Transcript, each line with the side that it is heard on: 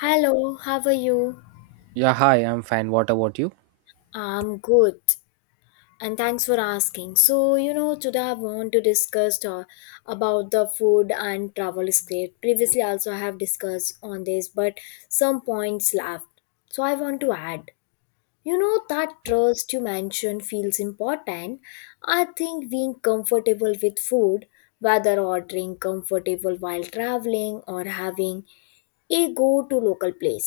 left: Hello, how are you?
right: Yeah, hi, I'm fine. What about you?
left: I'm good, and thanks for asking. So, today I want to discuss about the food and travel escape. Previously, also I have discussed on this, but some points left. So, I want to add. That trust you mentioned feels important. I think being comfortable with food, whether ordering comfortable while traveling or having a go to local place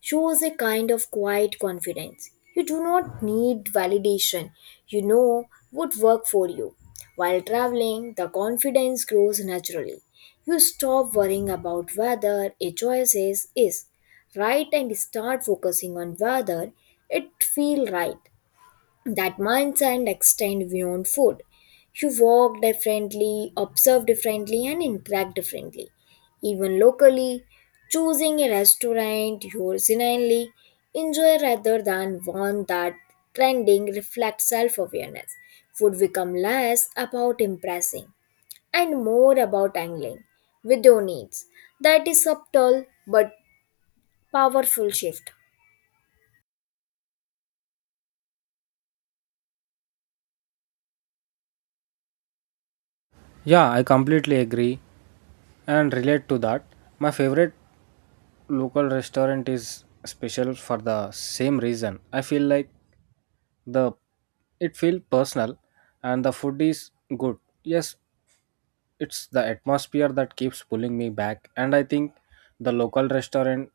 left: shows a kind of quiet confidence. You do not need validation, you know what work for you. While traveling, the confidence grows naturally. You stop worrying about whether a choice is right and start focusing on whether it feel right. That mindset extend beyond food. You walk differently, observe differently, and interact differently. Even locally, choosing a restaurant you genuinely enjoy rather than one that trending reflects self-awareness. Food become less about impressing and more about angling with your needs. That is subtle but powerful shift.
right: Yeah, I completely agree and relate to that. My favorite local restaurant is special for the same reason. I feel like the it feel personal and the food is good. Yes, it's the atmosphere that keeps pulling me back and I think the local restaurant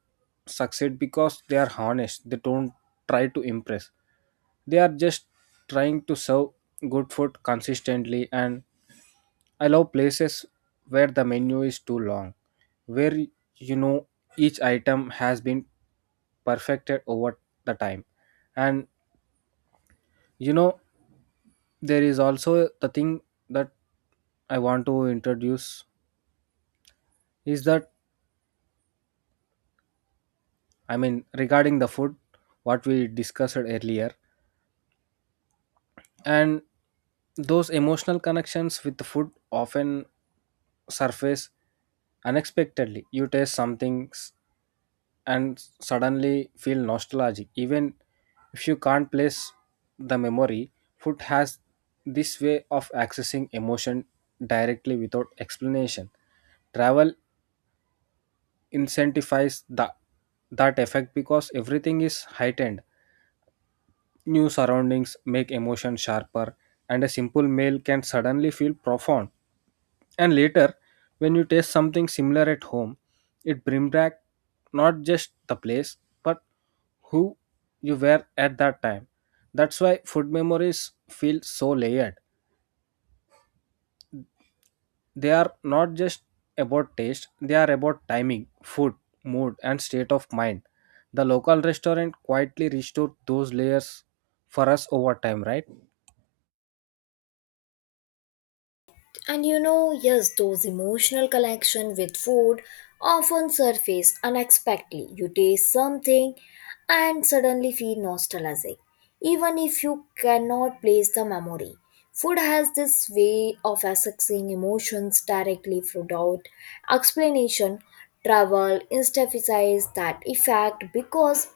right: succeed because they are honest. They don't try to impress, they are just trying to serve good food consistently. And I love places where the menu is too long, where you know each item has been perfected over the time. And you know there is also the thing that I want to introduce is that, regarding the food, what we discussed earlier, and those emotional connections with the food often surface unexpectedly. You taste something and suddenly feel nostalgic. Even if you can't place the memory, food has this way of accessing emotion directly without explanation. Travel incentivizes that effect because everything is heightened. New surroundings make emotion sharper, and a simple meal can suddenly feel profound. And later, when you taste something similar at home, it brings back not just the place, but who you were at that time. That's why food memories feel so layered. They are not just about taste, they are about timing, food, mood, and state of mind. The local restaurant quietly restored those layers for us over time, right?
left: And yes, those emotional connection with food often surface unexpectedly. You taste something and suddenly feel nostalgic, even if you cannot place the memory. Food has this way of accessing emotions directly without explanation. Travel intensifies that effect because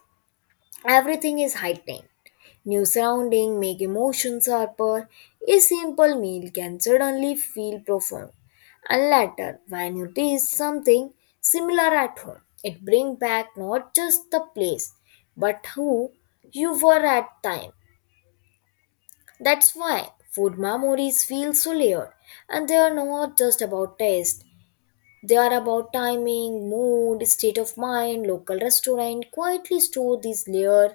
left: everything is heightened. New surroundings make emotions sharper. A simple meal can suddenly feel profound. And later, when you taste something similar at home, it brings back not just the place, but who you were at time. That's why food memories feel so layered, and they are not just about taste. They are about timing, mood, state of mind. Local restaurant quietly store these layers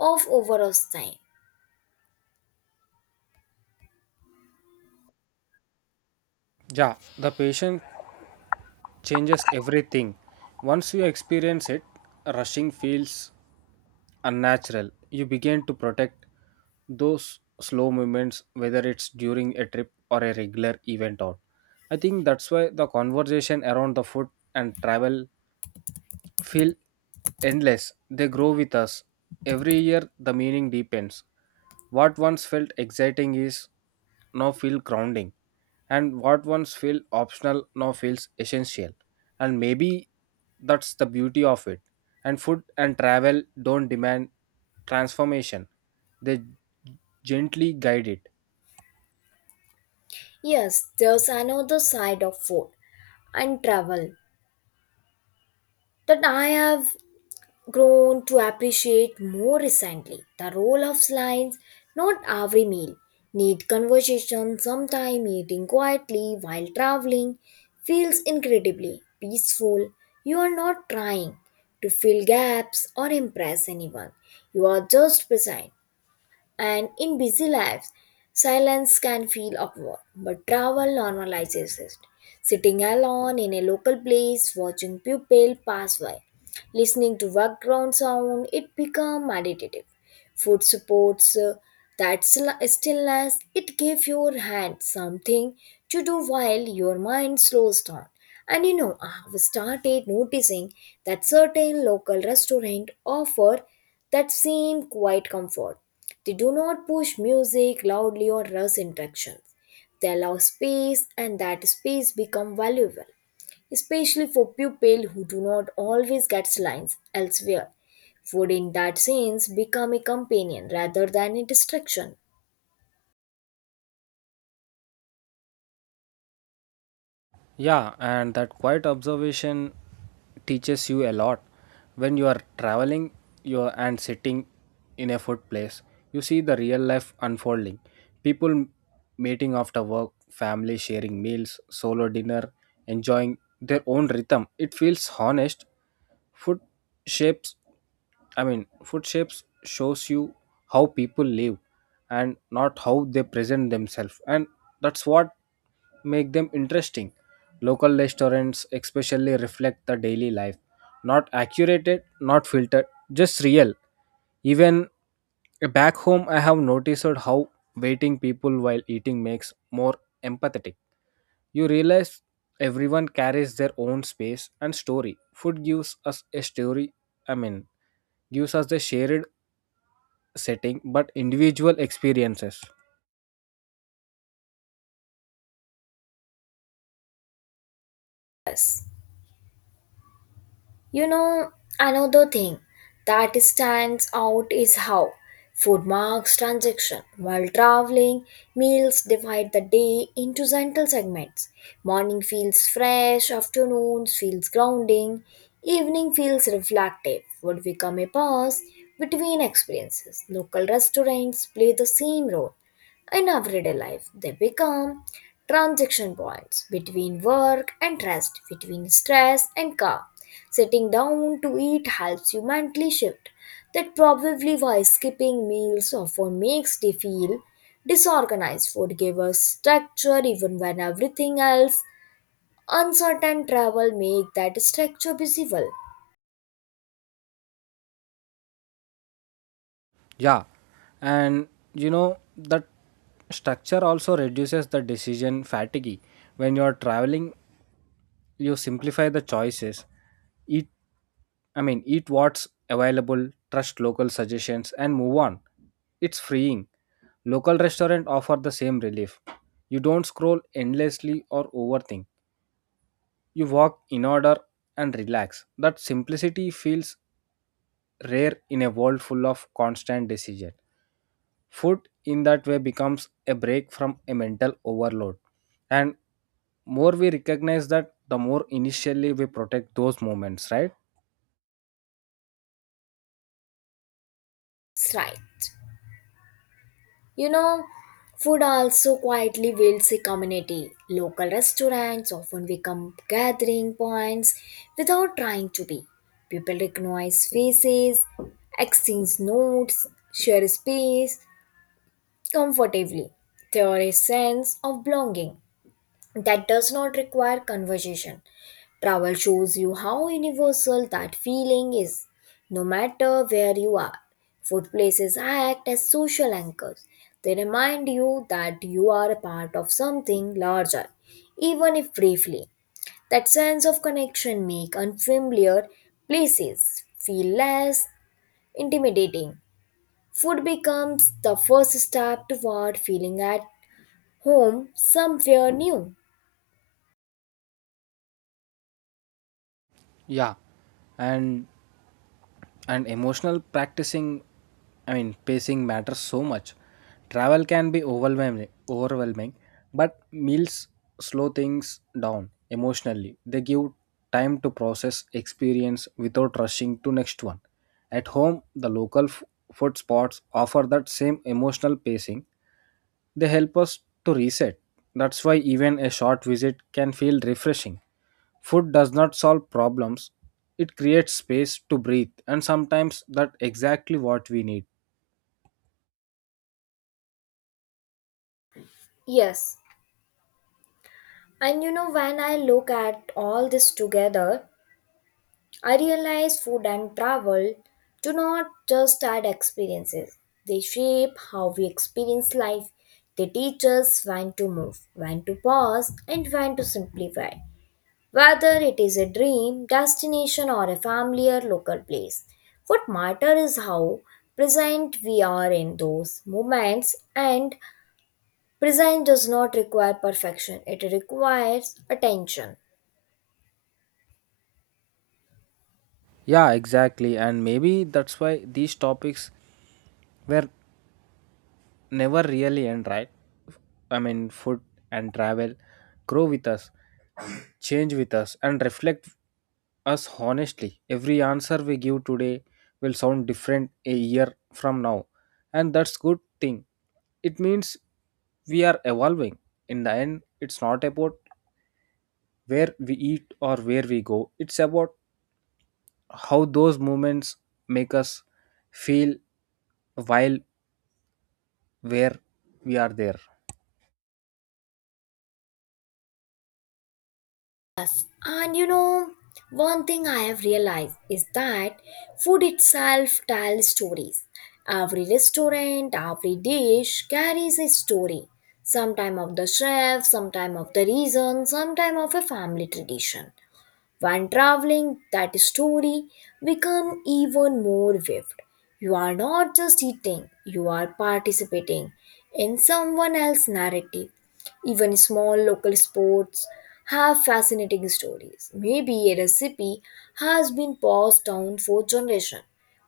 left: of overall time.
right: Yeah, the patient changes everything. Once you experience it, rushing feels unnatural. You begin to protect those slow movements, whether it's during a trip or a regular event out. I think that's why the conversation around the food and travel feel endless. They grow with us. Every year, the meaning deepens. What once felt exciting is now feel grounding, and what once felt optional now feels essential. And maybe that's the beauty of it. And food and travel don't demand transformation; they gently guide it.
left: Yes, there's another side of food and travel that I have grown to appreciate more recently. The role of lines, not every meal. Need conversation, sometime eating quietly while traveling feels incredibly peaceful. You are not trying to fill gaps or impress anyone. You are just present. And in busy lives, silence can feel awkward, but travel normalizes it. Sitting alone in a local place, watching people pass by, listening to background sound, it becomes meditative. Food supports that stillness. It gives your hand something to do while your mind slows down, and I've started noticing that certain local restaurants offer that same quiet comfort. They do not push music loudly or rush interactions. They allow space, and that space become valuable, especially for people who do not always get lines elsewhere. Food in that sense become a companion rather than a distraction.
right: Yeah, and that quiet observation teaches you a lot. When you are traveling you are, and sitting in a food place, you see the real life unfolding. People meeting after work, family sharing meals, solo dinner, enjoying their own rhythm. It feels honest. Food shapes I mean, food shapes shows you how people live and not how they present themselves, and that's what make them interesting. Local restaurants especially reflect the daily life, not accurate, not filtered, just real. Even back home, I have noticed how waiting people while eating makes more empathetic. You realize everyone carries their own space and story. Food gives us a story. I mean, gives us the shared setting but individual experiences.
left: You know, Another thing that stands out is how food marks transaction. While traveling, meals divide the day into gentle segments. Morning feels fresh, afternoons feels grounding, evening feels reflective. Would become a pause between experiences. Local restaurants play the same role. In everyday life, they become transaction points between work and rest, between stress and calm. Sitting down to eat helps you mentally shift. That probably why skipping meals often makes they feel disorganized. Food gives us structure even when everything else uncertain. Travel make that structure visible.
right: Yeah, and that structure also reduces the decision fatigue. When you are traveling you simplify the choices, eat I mean eat what's available, trust local suggestions and move on. It's freeing. Local restaurant offer the same relief. You don't scroll endlessly or overthink, you walk in, order and relax. That simplicity feels rare in a world full of constant decision. Food in that way becomes a break from a mental overload. And more we recognize that, the more initially we protect those moments, right?
left: That's right. You know, Food also quietly builds a community. Local restaurants often become gathering points without trying to be. People recognize faces, exchange notes, share space comfortably. There is a sense of belonging that does not require conversation. Travel shows you how universal that feeling is, no matter where you are. Food places act as social anchors. They remind you that you are a part of something larger, even if briefly. That sense of connection make unfamiliar places feel less intimidating. Food becomes the first step toward feeling at home somewhere new.
right: Yeah, And and emotional practicing I mean pacing matters so much. Travel can be overwhelming, but meals slow things down emotionally. They give time to process experience without rushing to next one. At home the local food spots offer that same emotional pacing. They help us to reset. That's why even a short visit can feel refreshing. Food does not solve problems, it creates space to breathe, and sometimes that's exactly what we need.
left: Yes. And when I look at all this together, I realize food and travel do not just add experiences, they shape how we experience life. They teach us when to move, when to pause, and when to simplify. Whether it is a dream, destination, or a familiar local place, what matters is how present we are in those moments, and present does not require perfection, it requires attention.
right: Yeah, exactly. And maybe that's why these topics were never really end, right? Food and travel grow with us, change with us, and reflect us honestly. Every answer we give today will sound different a year from now, and that's good thing. It means we are evolving. In the end, it's not about where we eat or where we go. It's about how those moments make us feel while where we are there.
left: And one thing I have realized is that food itself tells stories. Every restaurant, every dish carries a story. Sometime of the chef, sometime of the reason, sometime of a family tradition. When traveling, that story become even more vivid. You are not just eating, you are participating in someone else's narrative. Even small local sports have fascinating stories. Maybe a recipe has been passed down for generations,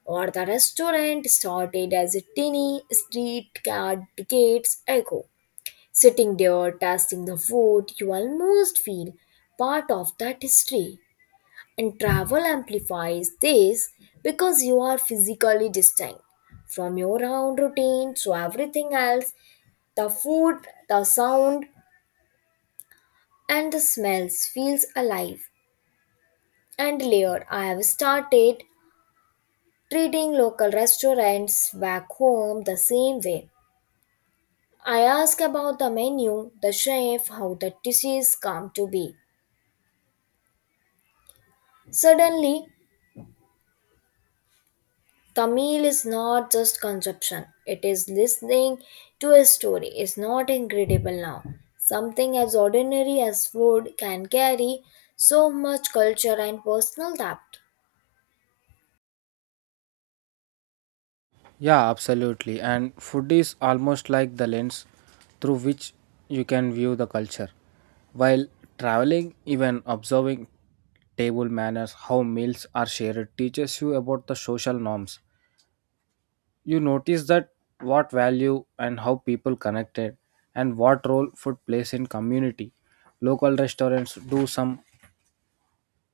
left: or the restaurant started as a tiny street cart decades ago. Sitting there tasting the food, you almost feel part of that history. And travel amplifies this because you are physically distinct from your own routine, so everything else, the food, the sound, and the smells feels alive and layered. I have started treating local restaurants back home the same way. I ask about the menu, the chef, how the dishes come to be. Suddenly, Tamil is not just consumption, it is listening to a story. It's not incredible now. Something as ordinary as food can carry so much culture and personal depth.
right: Yeah, absolutely. And food is almost like the lens through which you can view the culture. While traveling, even observing table manners, how meals are shared, teaches you about the social norms. You notice that what value and how people connected and what role food plays in community. Local restaurants do some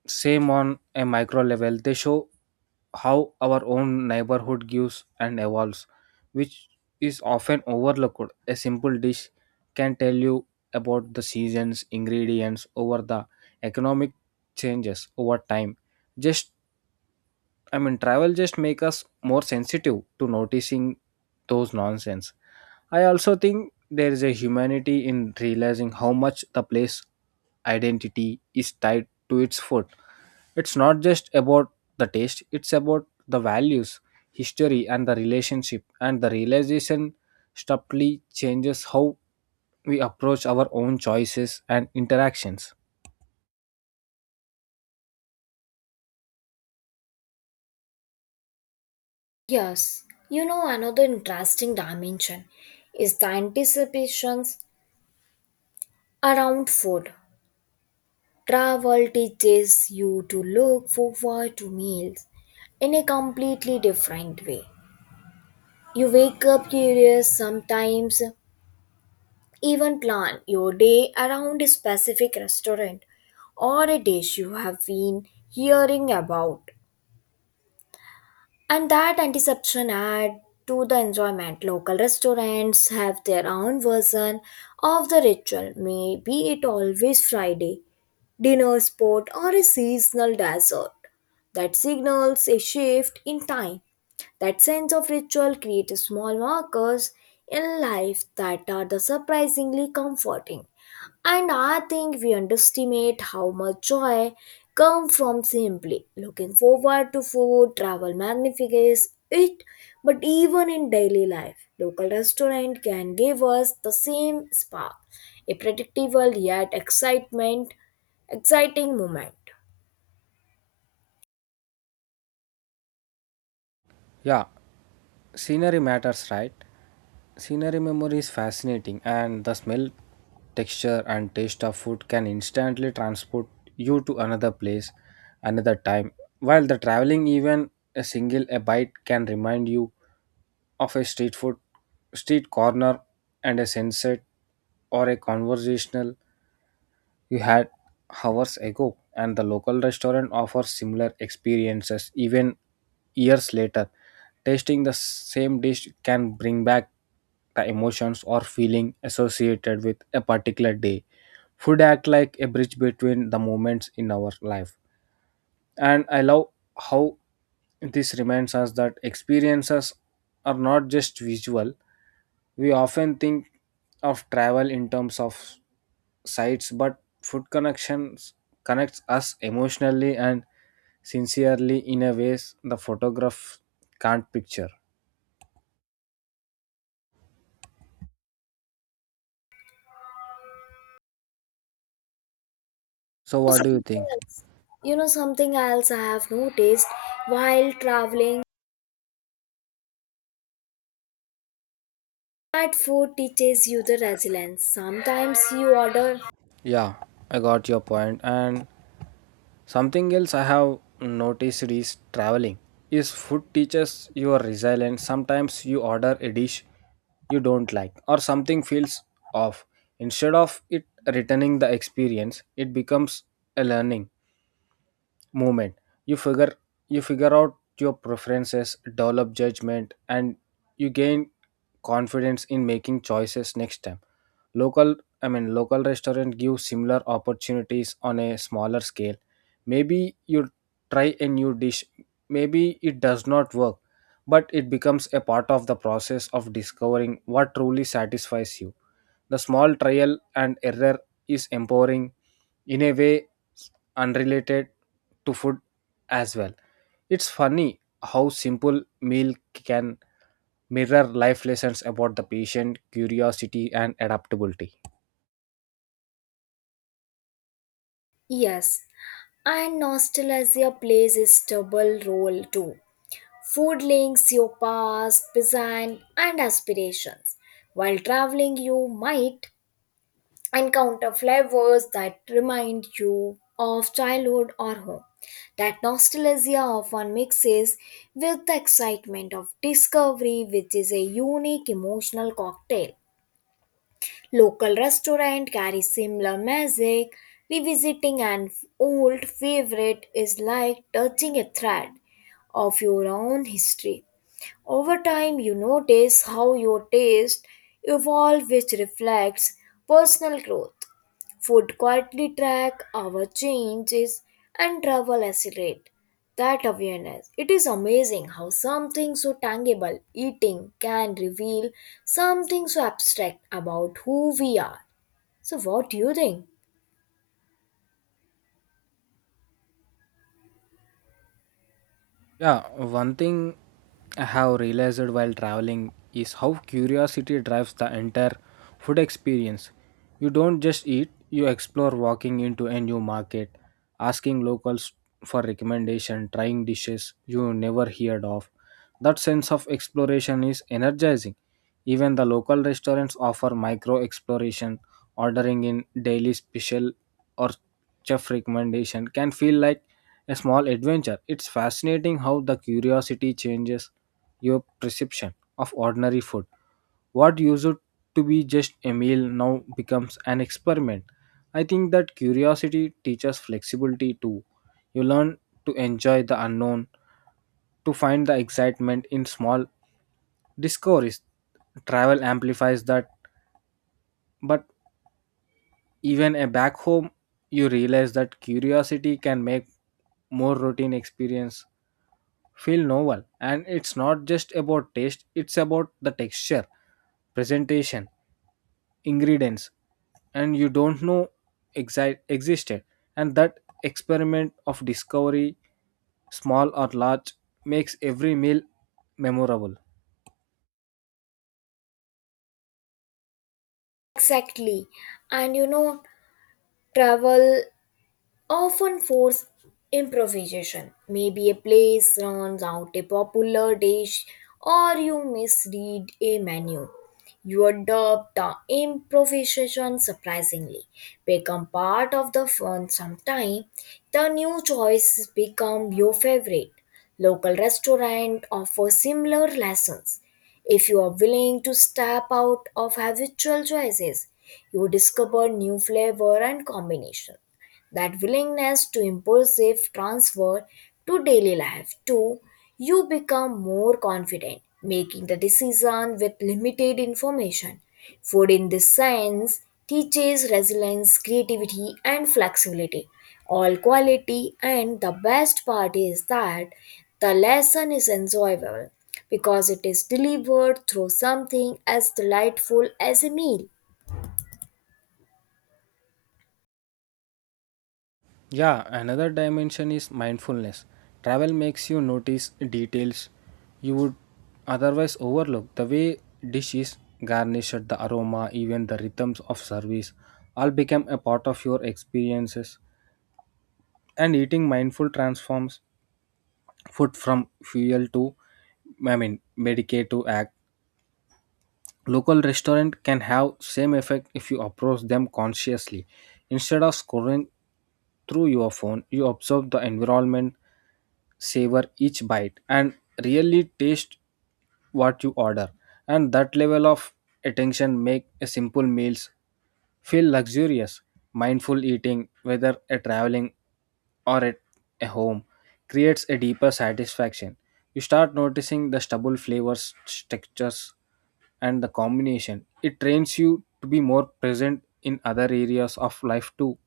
right: same on a micro level. They show how our own neighborhood gives and evolves, which is often overlooked. A simple dish can tell you about the seasons, ingredients over the economic changes over time. Just travel just make us more sensitive to noticing those nonsense. I also think there is a humanity in realizing how much the place identity is tied to its food. It's not just about the taste, it's about the values, history, and the relationship. And the realization subtly changes how we approach our own choices and interactions.
left: Yes, another interesting dimension is the anticipations around food. Travel teaches you to look forward to meals in a completely different way. You wake up curious sometimes. Even plan your day around a specific restaurant or a dish you have been hearing about. And that anticipation add to the enjoyment. Local restaurants have their own version of the ritual, maybe it always Friday, dinner spot or a seasonal dessert that signals a shift in time. That sense of ritual creates small markers in life that are the surprisingly comforting. And I think we underestimate how much joy comes from simply looking forward to food. Travel magnifies it, but even in daily life, local restaurant can give us the same spark, a predictable yet exciting moment.
right: Yeah, scenery matters, right? Scenery memory is fascinating, and the smell, texture, and taste of food can instantly transport you to another place, another time. While the traveling, even a single a bite can remind you of a street food, street corner, and a sunset, or a conversational you had hours ago, and the local restaurant offers similar experiences even years later. Tasting the same dish can bring back the emotions or feeling associated with a particular day. Food act like a bridge between the moments in our life. And I love how this reminds us that experiences are not just visual. We often think of travel in terms of sites, but food connections connects us emotionally and sincerely in a ways the photograph can't picture. So what do you
left: something
right: think?
left: else Something else I have noticed while traveling that food teaches you the resilience. Sometimes you order.
right: Yeah, I got your point. And something else I have noticed is traveling is food teaches your resilience. Sometimes you order a dish you don't like or something feels off. Instead of it returning the experience, it becomes a learning movement. you figure you figure out your preferences, develop judgment and you gain confidence in making choices next time. Local I mean Local restaurant give similar opportunities on a smaller scale. Maybe you try a new dish, maybe it does not work, but it becomes a part of the process of discovering what truly satisfies you. The small trial and error is empowering in a way unrelated to food as well. It's funny how simple meal can mirror life lessons about the patient, curiosity, and adaptability.
left: Yes, and nostalgia plays a double role too. Food links your past present and aspirations. While traveling, you might encounter flavors that remind you of childhood or home. That nostalgia often mixes with the excitement of discovery, which is a unique emotional cocktail. Local restaurant carry similar magic. Revisiting an old favorite is like touching a thread of your own history. Over time, you notice how your taste evolve, which reflects personal growth. Food quietly track our changes and travel accelerate that awareness. It is amazing how something so tangible, eating, can reveal something so abstract about who we are. So, what do you think?
right: Yeah, one thing I have realized while traveling is how curiosity drives the entire food experience. You don't just eat, you explore, walking into a new market, asking locals for recommendation, trying dishes you never heard of. That sense of exploration is energizing. Even the local restaurants offer micro exploration, ordering in daily special or chef recommendation can feel like a small adventure. It's fascinating how the curiosity changes your perception of ordinary food. What used to be just a meal now becomes an experiment. I think that curiosity teaches flexibility too. You learn to enjoy the unknown, to find the excitement in small discoveries. Travel amplifies that, but even a back home, you realize that curiosity can make more routine experience feel novel. And it's not just about taste, it's about the texture, presentation, ingredients and you don't know existed. And that experiment of discovery, small or large, makes every meal memorable.
left: Exactly. And travel often force improvisation. Maybe a place runs out a popular dish or you misread a menu. You adopt the improvisation surprisingly, become part of the fun sometime. The new choices become your favorite. Local restaurant offer similar lessons. If you are willing to step out of habitual choices, you discover new flavor and combination. That willingness to impulsive transfer to daily life too. You become more confident making the decision with limited information. Food in this sense teaches resilience, creativity and flexibility, all quality, and the best part is that the lesson is enjoyable because it is delivered through something as delightful as a meal.
right: Yeah, another dimension is mindfulness. Travel makes you notice details you would otherwise overlook. The way dishes garnished, the aroma, even the rhythms of service all become a part of your experiences. And eating mindful transforms food from fuel to medicate to act. Local restaurant can have same effect if you approach them consciously. Instead of scoring through your phone, you observe the environment, savor each bite, and really taste what you order. And that level of attention make a simple meals feel luxurious. Mindful eating, whether at traveling or at a home, creates a deeper satisfaction. You start noticing the stubble flavors, textures, and the combination. It trains you to be more present in other areas of life too.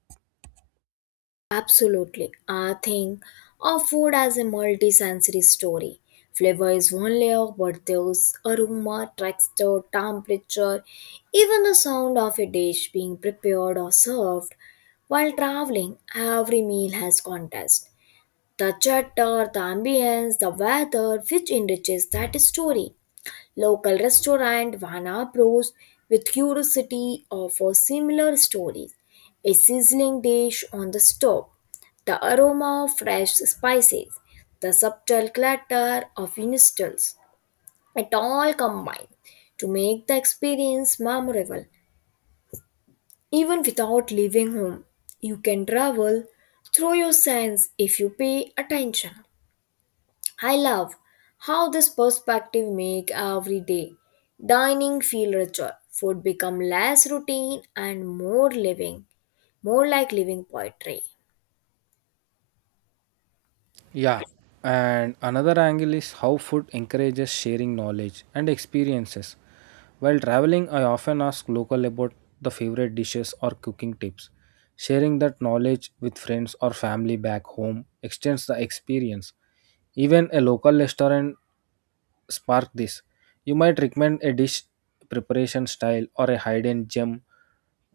left: Absolutely. I think of food as a multi-sensory story. Flavor is one layer, but there's aroma, texture, temperature, even the sound of a dish being prepared or served. While traveling, every meal has context. The chatter, the ambience, the weather, which enriches that story. Local restaurant Vana Bros with curiosity offer similar stories. A sizzling dish on the stove, the aroma of fresh spices, the subtle clatter of instants. It all combined to make the experience memorable. Even without leaving home, you can travel through your sense if you pay attention. I love how this perspective make every day dining feel richer. Food become less routine and more living, more like living poetry.
right: Yeah, and another angle is how food encourages sharing knowledge and experiences. While traveling, I often ask local about the favorite dishes or cooking tips. Sharing that knowledge with friends or family back home extends the experience. Even a local restaurant spark this. You might recommend a dish, preparation style or a hidden gem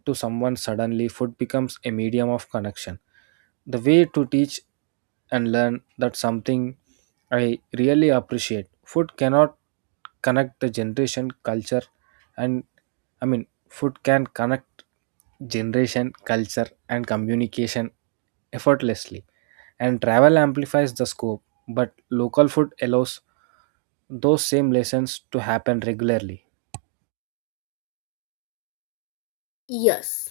right: to someone. Suddenly food becomes a medium of connection, the way to teach and learn. That's something I really appreciate. Food cannot connect the generation culture and I mean Food can connect generation, culture and communication effortlessly. And travel amplifies the scope, but local food allows those same lessons to happen regularly.
left: Yes,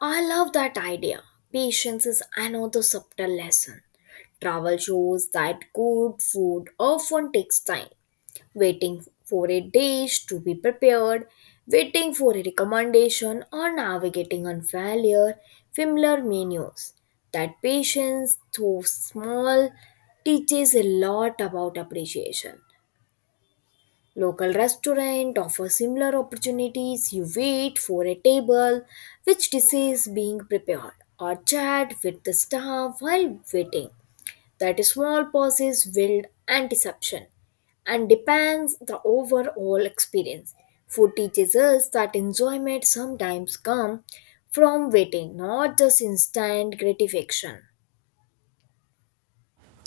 left: I love that idea. Patience is another subtle lesson. Travel shows that good food often takes time, waiting for a dish to be prepared, waiting for a recommendation, or navigating unfamiliar familiar menus. That patience, though small, teaches a lot about appreciation. Local restaurant offer similar opportunities. You wait for a table, which dish is being prepared, or chat with the staff while waiting. That small pauses build anticipation and depends the overall experience. Food teaches us that enjoyment sometimes comes from waiting, not just instant gratification.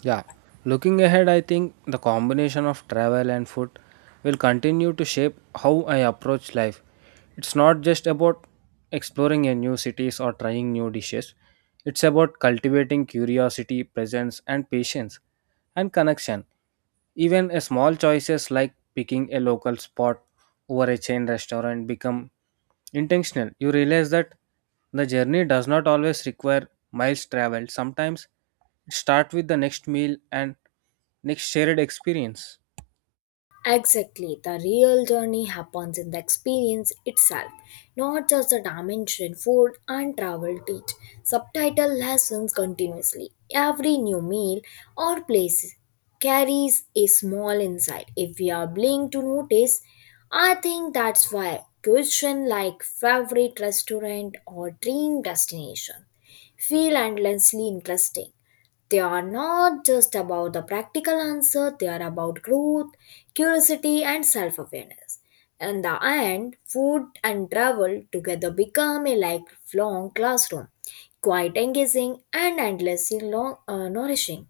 right: Yeah, looking ahead, I think the combination of travel and food will continue to shape how I approach life. It's not just about exploring a new cities or trying new dishes. It's about cultivating curiosity, presence, and patience and connection. Even a small choices like picking a local spot over a chain restaurant become intentional. You realize that the journey does not always require miles traveled. Sometimes it starts with the next meal and next shared experience.
left: Exactly. The real journey happens in the experience itself, not just the dimension food and travel teach. Subtitle lessons continuously. Every new meal or place carries a small insight. If we are willing to notice, I think that's why question like favorite restaurant or dream destination feel endlessly interesting. They are not just about the practical answer, they are about growth, curiosity, and self awareness. In the end, food and travel together become a lifelong classroom, quite engaging and endlessly long, nourishing.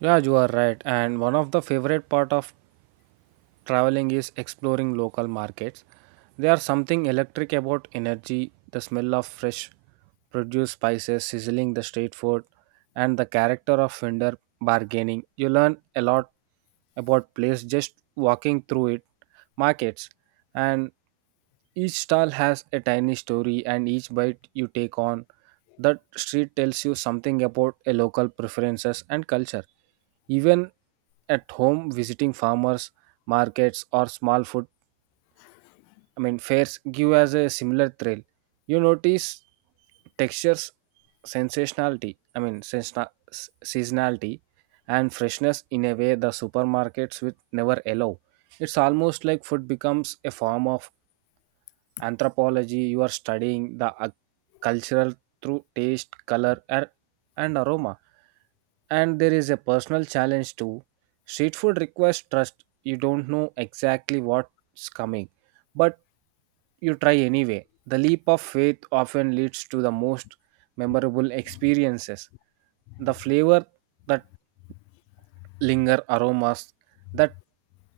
right: Yeah, you are right. And one of the favorite part of traveling is exploring local markets. There are something electric about energy, the smell of fresh produce, spices, sizzling the street food, and the character of vendor bargaining. You learn a lot about place just walking through it, markets, and each stall has a tiny story, and each bite you take on that street tells you something about a local preferences and culture. Even at home, visiting farmers markets or small food I mean fairs give us a similar thrill. You notice textures, sensationality I mean sensna- s- seasonality and freshness in a way the supermarkets would never allow. It's almost like food becomes a form of anthropology. You are studying the cultural through taste, color, and aroma. And there is a personal challenge too. Street food requires trust. You don't know exactly what's coming, but you try anyway. The leap of faith often leads to the most memorable experiences: the flavor that linger, aromas that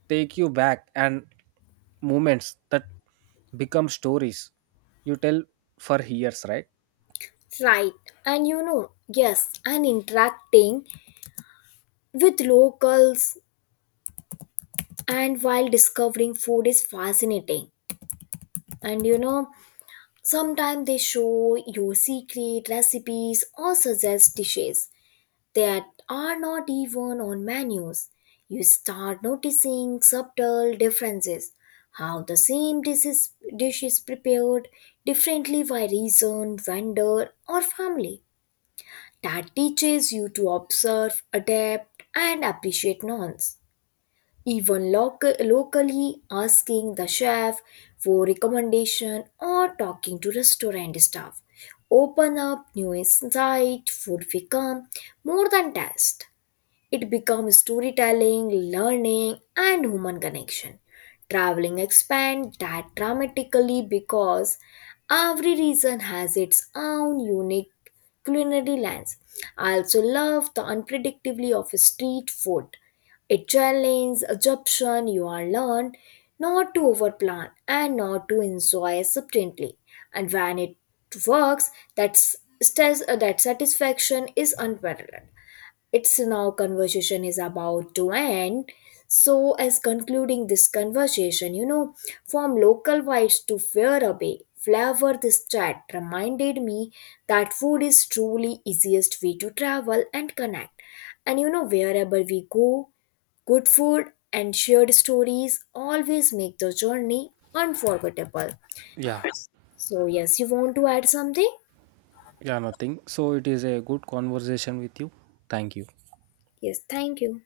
right: take you back, and moments that become stories you tell for years, right?
left: Right, and yes, and interacting with locals and while discovering food is fascinating. And sometimes they show you secret recipes or suggest dishes that are not even on menus. You start noticing subtle differences, how the same dish is prepared differently by region, vendor, or family. That teaches you to observe, adapt, and appreciate nuance. Even locally, asking the chef for recommendation or talking to restaurant staff open up new insight. Food become more than taste. It becomes storytelling, learning, and human connection. Traveling expands that dramatically because every region has its own unique culinary lens. I also love the unpredictability of street food. It challenges assumption. You are learned not to overplan and not to enjoy subtently. And when it works, that's, that satisfaction is unparalleled. It's now conversation is about to end, so as concluding this conversation, from local vibes to far away flavor, this chat reminded me that food is truly easiest way to travel and connect. And wherever we go, good food and shared stories always make the journey unforgettable.
right: Yeah.
left: So yes, you want to add something?
right: Yeah, nothing. So it is a good conversation with you. Thank you.
left: Yes, thank you.